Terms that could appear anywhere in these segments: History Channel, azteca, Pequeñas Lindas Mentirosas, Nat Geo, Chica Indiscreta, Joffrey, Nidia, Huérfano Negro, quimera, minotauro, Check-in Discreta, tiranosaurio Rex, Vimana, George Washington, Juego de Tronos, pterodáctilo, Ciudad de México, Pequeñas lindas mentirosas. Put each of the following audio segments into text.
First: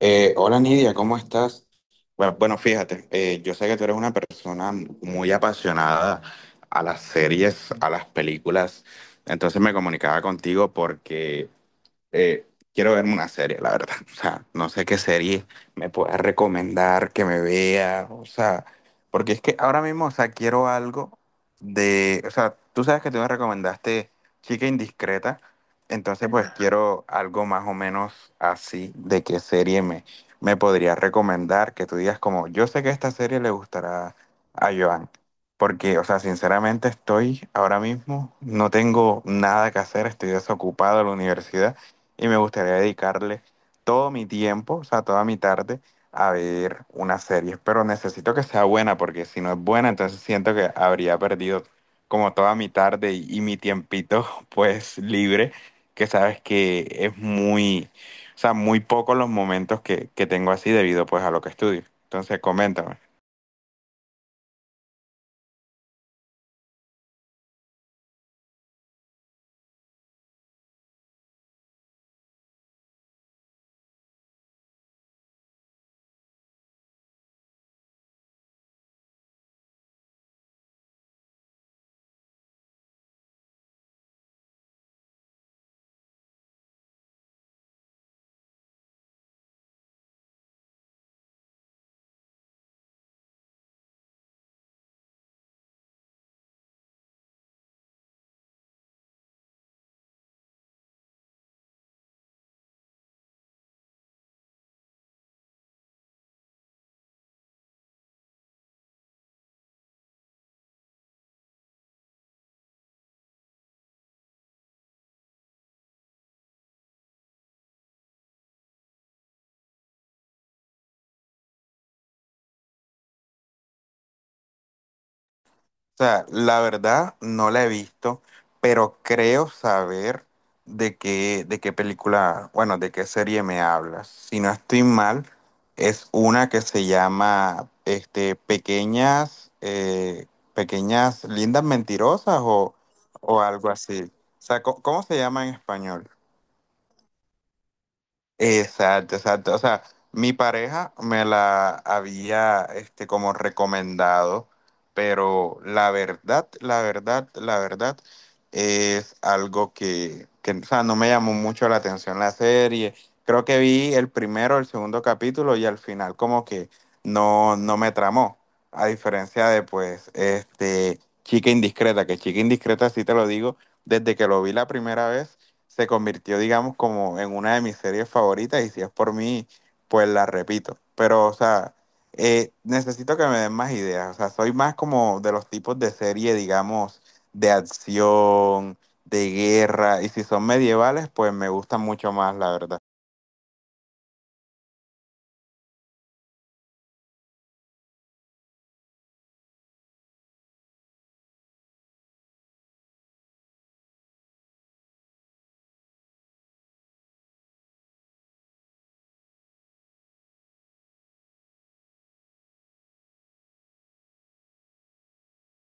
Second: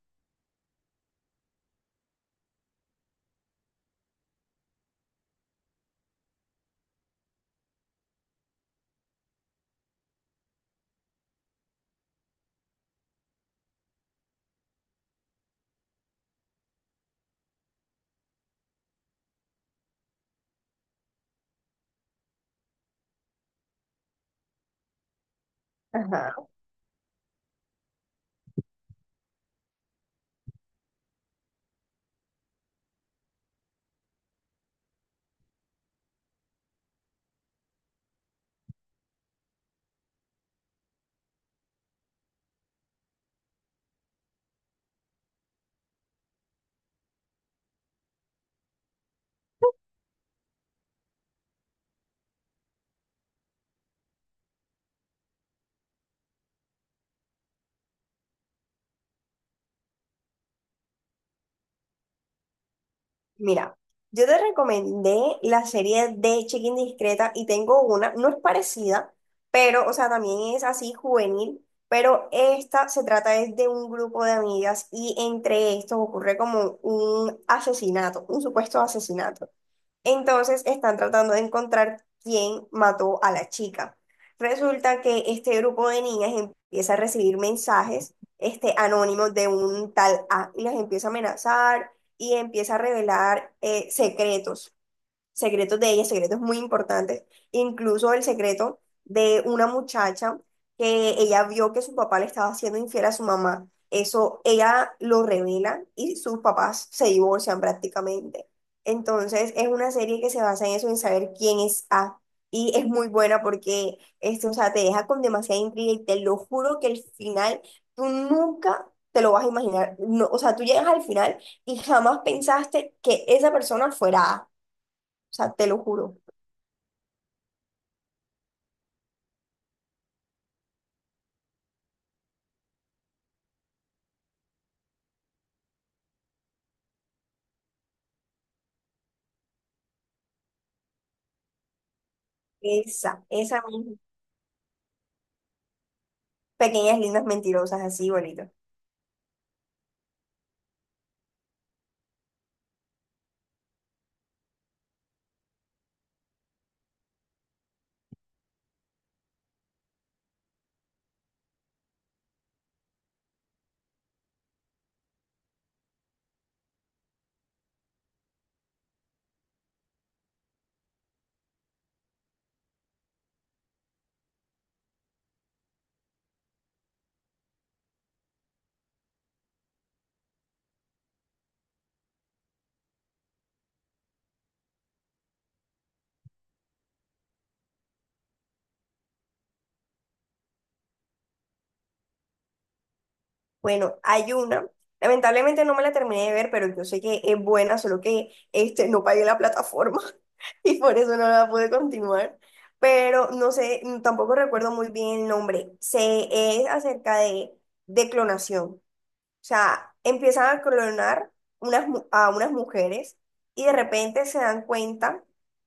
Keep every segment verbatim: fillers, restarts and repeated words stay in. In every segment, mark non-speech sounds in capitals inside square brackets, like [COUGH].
Eh, hola Nidia, ¿cómo estás? Bueno, bueno, fíjate, eh, yo sé que tú eres una persona muy apasionada a las series, a las películas, entonces me comunicaba contigo porque eh, quiero verme una serie, la verdad. [LAUGHS] O sea, no sé qué serie me puedas recomendar que me vea. O sea, porque es que ahora mismo, o sea, quiero algo de. O sea, tú sabes que tú me recomendaste Chica Indiscreta. Entonces, Ajá. pues quiero algo más o menos así de qué serie me, me podrías recomendar. Que tú digas, como, yo sé que esta serie le gustará a Joan. Porque, o sea, sinceramente estoy ahora mismo, no tengo nada que hacer, estoy desocupado de la universidad y me gustaría dedicarle todo mi tiempo, o sea, toda mi tarde a ver una serie, pero necesito que sea buena porque si no es buena, entonces siento que habría perdido como toda mi tarde y, y mi tiempito [LAUGHS] pues libre, que sabes que es muy, o sea, muy pocos los momentos que, que tengo así debido pues a lo que estudio. Entonces, coméntame. Mira, yo te recomendé la serie de Check-in Discreta y tengo una, no es parecida, pero, o sea, también es así juvenil, pero esta se trata es de un grupo de amigas y entre estos ocurre como un asesinato, un supuesto asesinato. Entonces están tratando de encontrar quién mató a la chica. Resulta que este grupo de niñas empieza a recibir mensajes este, anónimos de un tal A y las empieza a amenazar y empieza a revelar eh, secretos secretos de ella, secretos muy importantes, incluso el secreto de una muchacha que ella vio que su papá le estaba haciendo infiel a su mamá. Eso ella lo revela y sus papás se divorcian prácticamente. Entonces es una serie que se basa en eso, en saber quién es A. Y es muy buena porque, este, o sea, te deja con demasiada intriga y te lo juro que el final tú nunca te lo vas a imaginar. No, o sea, tú llegas al final y jamás pensaste que esa persona fuera A. O sea, te lo O juro. sea, la verdad no la he visto, pero creo saber de qué, de qué película, bueno, de qué serie me hablas. Si no estoy mal, es una que se llama este, Pequeñas, eh, Pequeñas Lindas Mentirosas o, Esa, o esa algo misma. así. O sea, ¿cómo, cómo se llama en español? Pequeñas lindas mentirosas, así bonito. Exacto, exacto. O sea, mi pareja me la había, este, como recomendado, pero la verdad, la verdad, la verdad es algo que, que, o sea, no me llamó mucho la atención la serie. Creo que vi el primero, el segundo capítulo y al final como que no, no me tramó. A diferencia de, pues, este, Chica Indiscreta, que Chica Indiscreta sí te lo digo, desde que lo vi la primera vez se convirtió, digamos, como en una de mis series favoritas y si es por mí, pues la repito. Pero, o sea, eh, necesito que me den más ideas. O sea, soy más como de los tipos de serie, digamos, de acción, de guerra y si son medievales, pues me gustan mucho más, la verdad. Bueno, hay una. Lamentablemente no me la terminé de ver, pero yo sé que es buena, solo que este, no pagué la plataforma [LAUGHS] y por eso no la pude continuar. Pero no sé, tampoco recuerdo muy bien el nombre. Se es acerca de, de clonación. O sea, empiezan a clonar unas, mu- a unas mujeres y de repente se dan cuenta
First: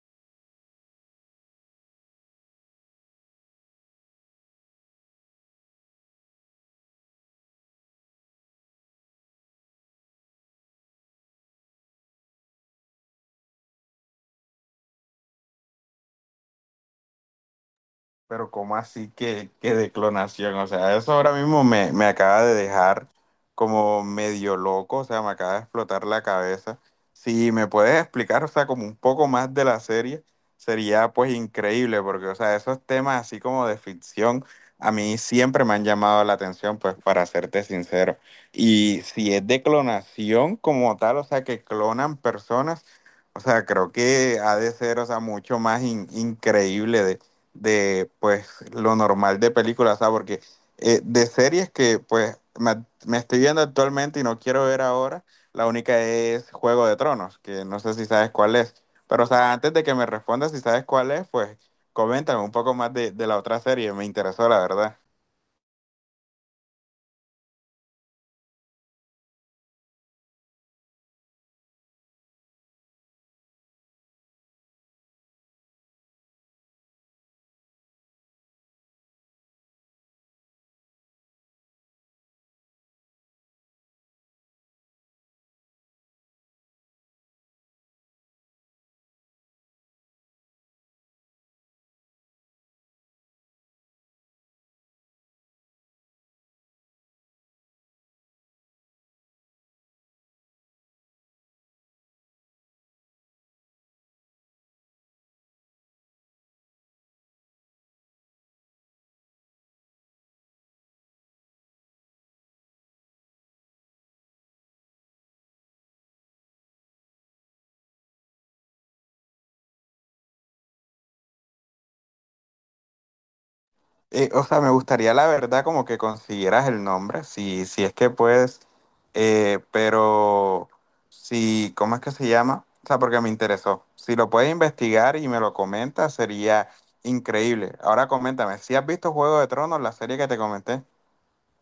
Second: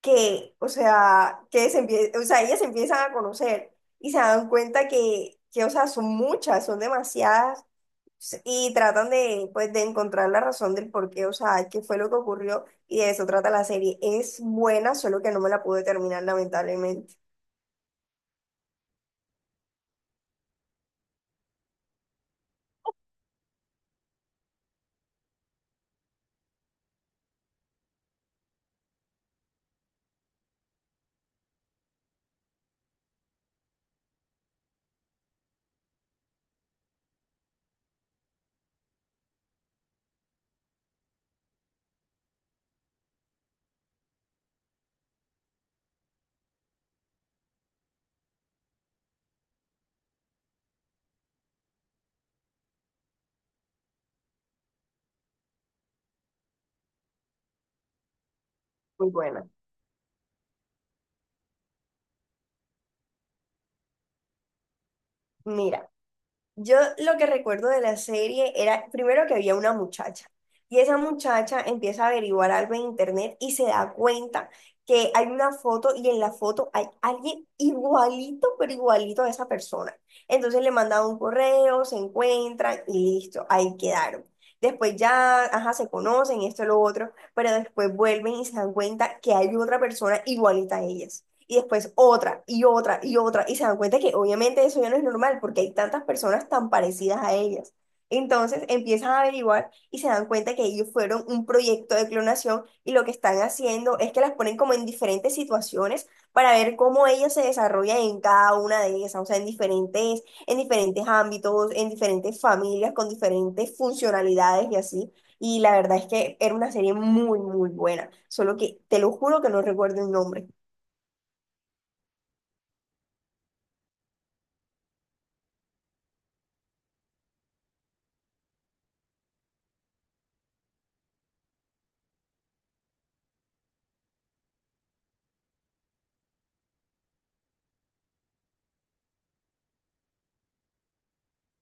que, o sea, que se empie- o sea, ellas se empiezan a conocer y se dan cuenta que, que, o sea, son muchas, son demasiadas y tratan de, pues, de encontrar la razón del por qué, o sea, qué fue lo que ocurrió y de eso trata la serie. Es buena, solo que no me la pude terminar, lamentablemente. Pero ¿cómo así que, que de clonación? O sea, eso ahora mismo me, me acaba de dejar como medio loco, o sea, me acaba de explotar la cabeza. Si me puedes explicar, o sea, como un poco más de la serie, sería pues increíble, porque, o sea, esos temas así como de ficción, a mí siempre me han llamado la atención, pues para serte sincero. Y si es de clonación como tal, o sea, que clonan personas, o sea, creo que ha de ser, o sea, mucho más in- increíble de de pues lo normal de películas, ¿sabes? Porque eh, de series que pues me, me estoy viendo actualmente y no quiero ver ahora, la única es Juego de Tronos, que no sé si sabes cuál es. Muy Pero, o buena. sea, antes de que me respondas si sabes cuál es, pues coméntame un poco más de, de la otra serie, me interesó, la verdad. Mira. Yo lo que recuerdo de la serie era primero que había una muchacha y esa muchacha empieza a averiguar algo en internet y se da cuenta que hay una foto y en la foto hay alguien igualito, pero igualito a esa persona. Entonces le mandan un correo, se encuentran y listo, ahí quedaron. Después ya, ajá, se conocen, esto, lo otro, pero después vuelven y se dan cuenta que hay otra persona igualita a ellas y después otra y otra y otra y se dan cuenta que obviamente eso ya no es normal porque hay tantas personas tan parecidas a ellas. Entonces empiezan a averiguar y se dan cuenta que ellos fueron un proyecto de clonación y lo que están haciendo es que las ponen como en diferentes situaciones para ver cómo ellas se desarrollan en cada una de ellas, o sea, en diferentes, en diferentes ámbitos, en diferentes familias, con diferentes funcionalidades y así. Y la verdad es que era una serie muy, muy buena, solo que te lo juro que no recuerdo el nombre. Eh, o sea, me gustaría la verdad como que consiguieras el nombre, si, si es que puedes, eh, pero si, ¿cómo es que se llama? O sea, porque me interesó. Si lo puedes investigar y me lo comentas, sería increíble. Ahora coméntame, ¿si has visto Juego de Tronos, la serie que te comenté?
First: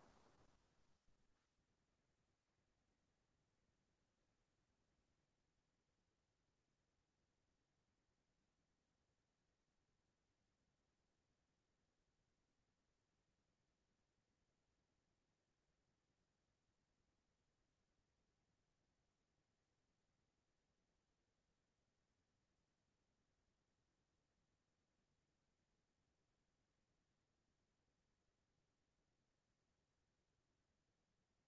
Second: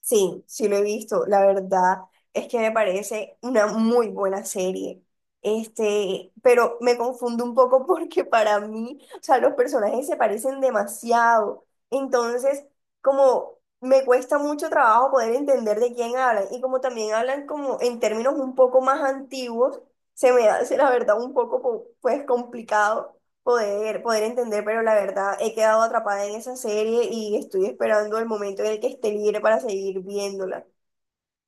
Sí, sí lo he visto. La verdad es que me parece una muy buena serie. Este, pero me confundo un poco [LAUGHS] porque para mí, o sea, los personajes se parecen demasiado. Entonces, como me cuesta mucho trabajo poder entender de quién hablan y como también hablan como en términos un poco más antiguos, se me hace la verdad un poco co- pues complicado poder, poder entender, pero la verdad he quedado atrapada en esa serie y estoy esperando el momento en el que esté libre para seguir viéndola.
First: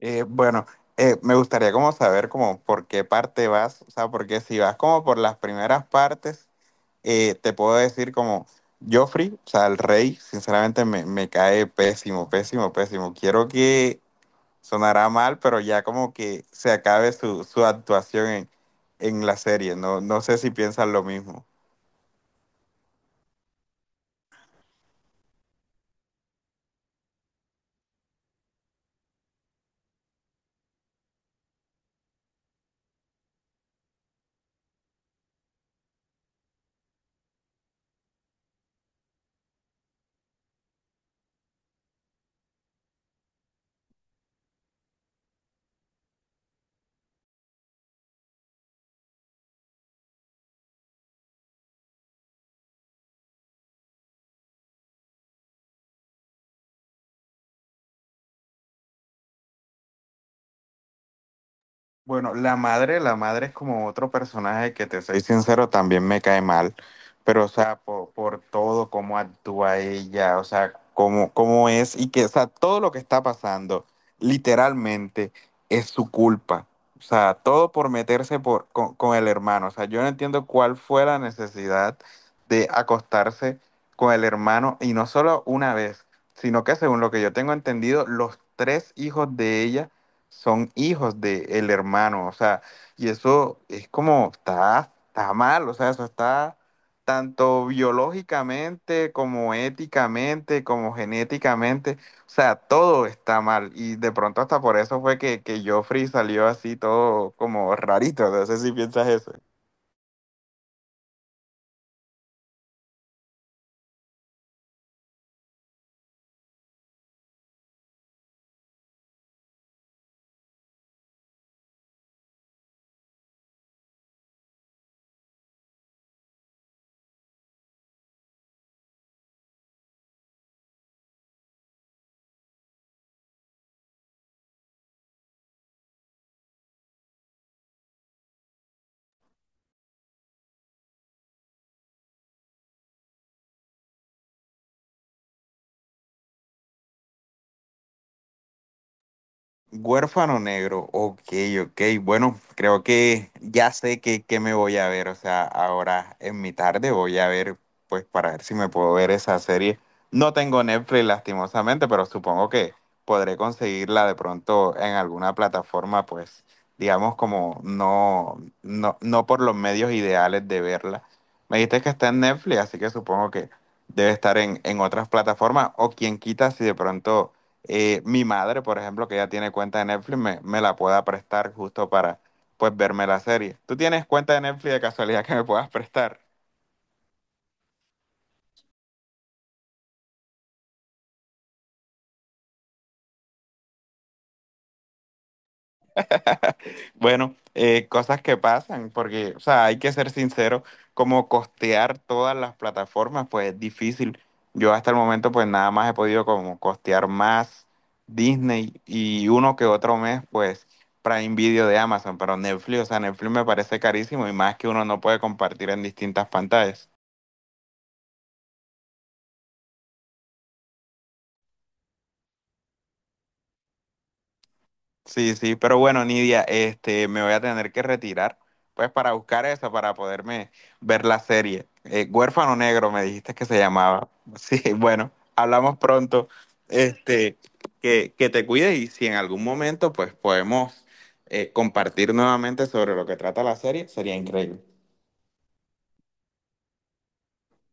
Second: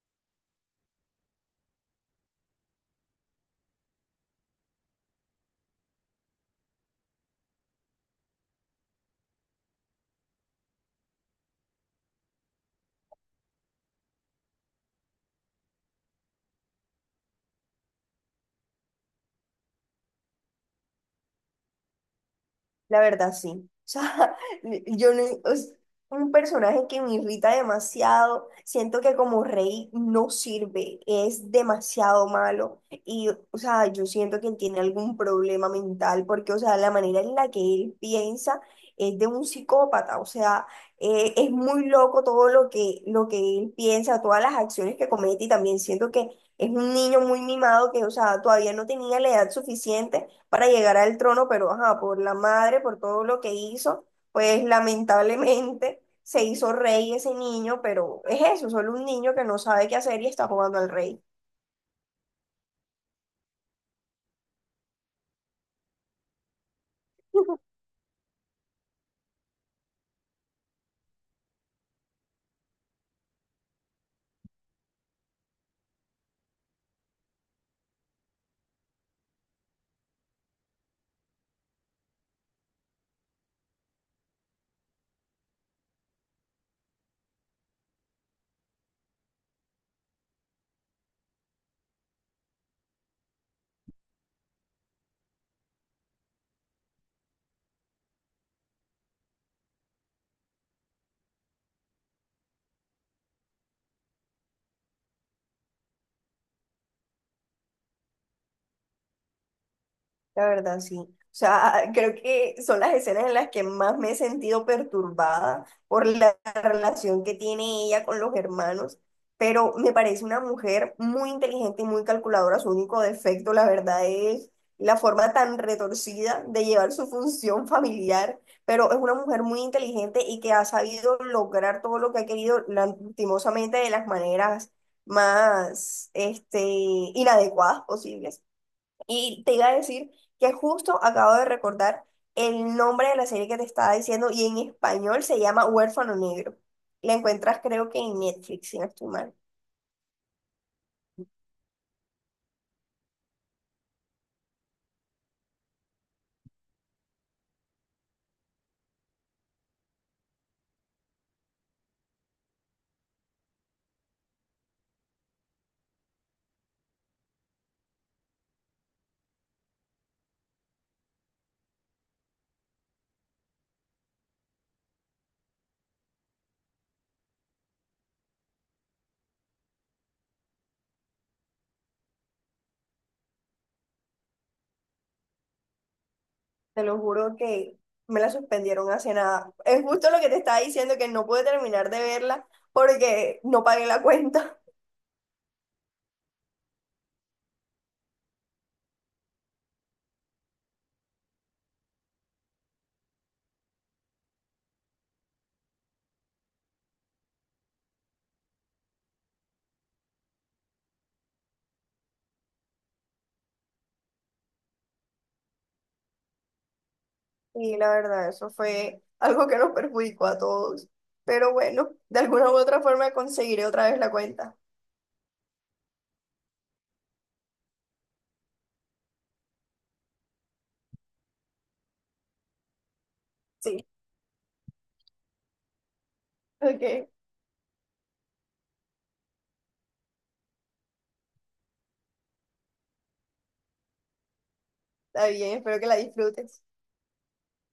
Eh, bueno, eh, me gustaría como saber como por qué parte vas, o sea, porque si vas como por las primeras partes eh, te puedo decir como Joffrey, o sea, el rey, sinceramente me, me cae pésimo, pésimo, pésimo. Quiero que sonará mal, pero ya como que se acabe su, su actuación en, en la serie. No, no sé si piensan lo mismo. La verdad, sí. O sea, [LAUGHS] yo no, es un personaje que me irrita demasiado. Siento que como rey no sirve, es demasiado malo. Y, o sea, yo siento que él tiene algún problema mental, porque, o sea, la manera en la que él piensa es de un psicópata. O sea, eh, es muy loco todo lo que, lo que él piensa, todas las acciones que comete. Y también siento que es un niño muy mimado que, o sea, todavía no tenía la edad suficiente para llegar al trono, pero ajá, por la madre, por todo lo que hizo, pues lamentablemente se hizo rey ese niño, pero es eso, solo un niño que no sabe qué hacer y está jugando al rey. Bueno, la madre, la madre es como otro personaje que te soy sincero, también me cae mal, pero o sea, por, por todo, cómo actúa ella, o sea, cómo, cómo es y que, o sea, todo lo que está pasando, literalmente, es su culpa. O sea, todo por meterse por, con, con el hermano. O sea, yo no entiendo cuál fue la necesidad de acostarse con el hermano y no solo una vez, sino que según lo que yo tengo entendido, los tres hijos de ella son hijos del hermano, o sea, y eso es como, está, está mal, o sea, eso está tanto biológicamente como éticamente, como genéticamente, o sea, todo está mal, y de pronto hasta por eso fue que, que Joffrey salió así todo como rarito, no sé si piensas eso. La verdad, sí. O sea, [LAUGHS] creo que son las escenas en las que más me he sentido perturbada por la relación que tiene ella con los hermanos, pero me parece una mujer muy inteligente y muy calculadora. Su único defecto, la verdad, es la forma tan retorcida de llevar su función familiar, pero es una mujer muy inteligente y que ha sabido lograr todo lo que ha querido, lastimosamente, de las maneras más, este, inadecuadas posibles. Y te iba a decir que justo acabo de recordar el nombre de la serie que te estaba diciendo y en español se llama Huérfano Negro. La encuentras creo que en Netflix, si no estoy mal. Huérfano negro, ok, ok. Bueno, creo que ya sé que, que me voy a ver. O sea, ahora en mi tarde voy a ver, pues para ver si me puedo ver esa serie. No tengo Netflix, lastimosamente, pero supongo que podré conseguirla de pronto en alguna plataforma, pues, digamos, como no, no, no por los medios ideales de verla. Me dijiste que está en Netflix, así que supongo que debe estar en, en otras plataformas, o quien quita si de pronto eh, mi madre, por ejemplo, que ya tiene cuenta de Netflix, me, me la pueda prestar justo para, pues, verme la serie. ¿Tú tienes cuenta de Netflix de casualidad que me puedas prestar? Te lo juro que me la suspendieron hace nada. Es justo lo que te estaba diciendo que no pude terminar de verla porque no pagué la cuenta. [LAUGHS] Bueno, eh, cosas que pasan, porque, o sea, hay que ser sincero, como costear todas las plataformas, pues es difícil. Yo hasta el momento, pues, nada más he podido como costear más Disney y uno que otro mes, pues, Prime Video de Amazon, pero Netflix, o sea, Netflix me parece carísimo y más que uno no puede compartir en distintas pantallas. Y la verdad, eso fue algo que nos perjudicó a todos. Pero bueno, de alguna u otra forma conseguiré otra vez la cuenta. Sí, sí, pero bueno, Nidia, este, me voy a tener que retirar, pues para buscar esa, para poderme ver la serie. Eh, Huérfano Negro, me dijiste que se Sí, llamaba. Sí, [LAUGHS] bueno, hablamos pronto. [LAUGHS] ok, Este, que, que te cuides y si en algún momento, pues podemos eh, compartir nuevamente sobre lo que trata la serie, sería increíble. está bien, espero que la disfrutes.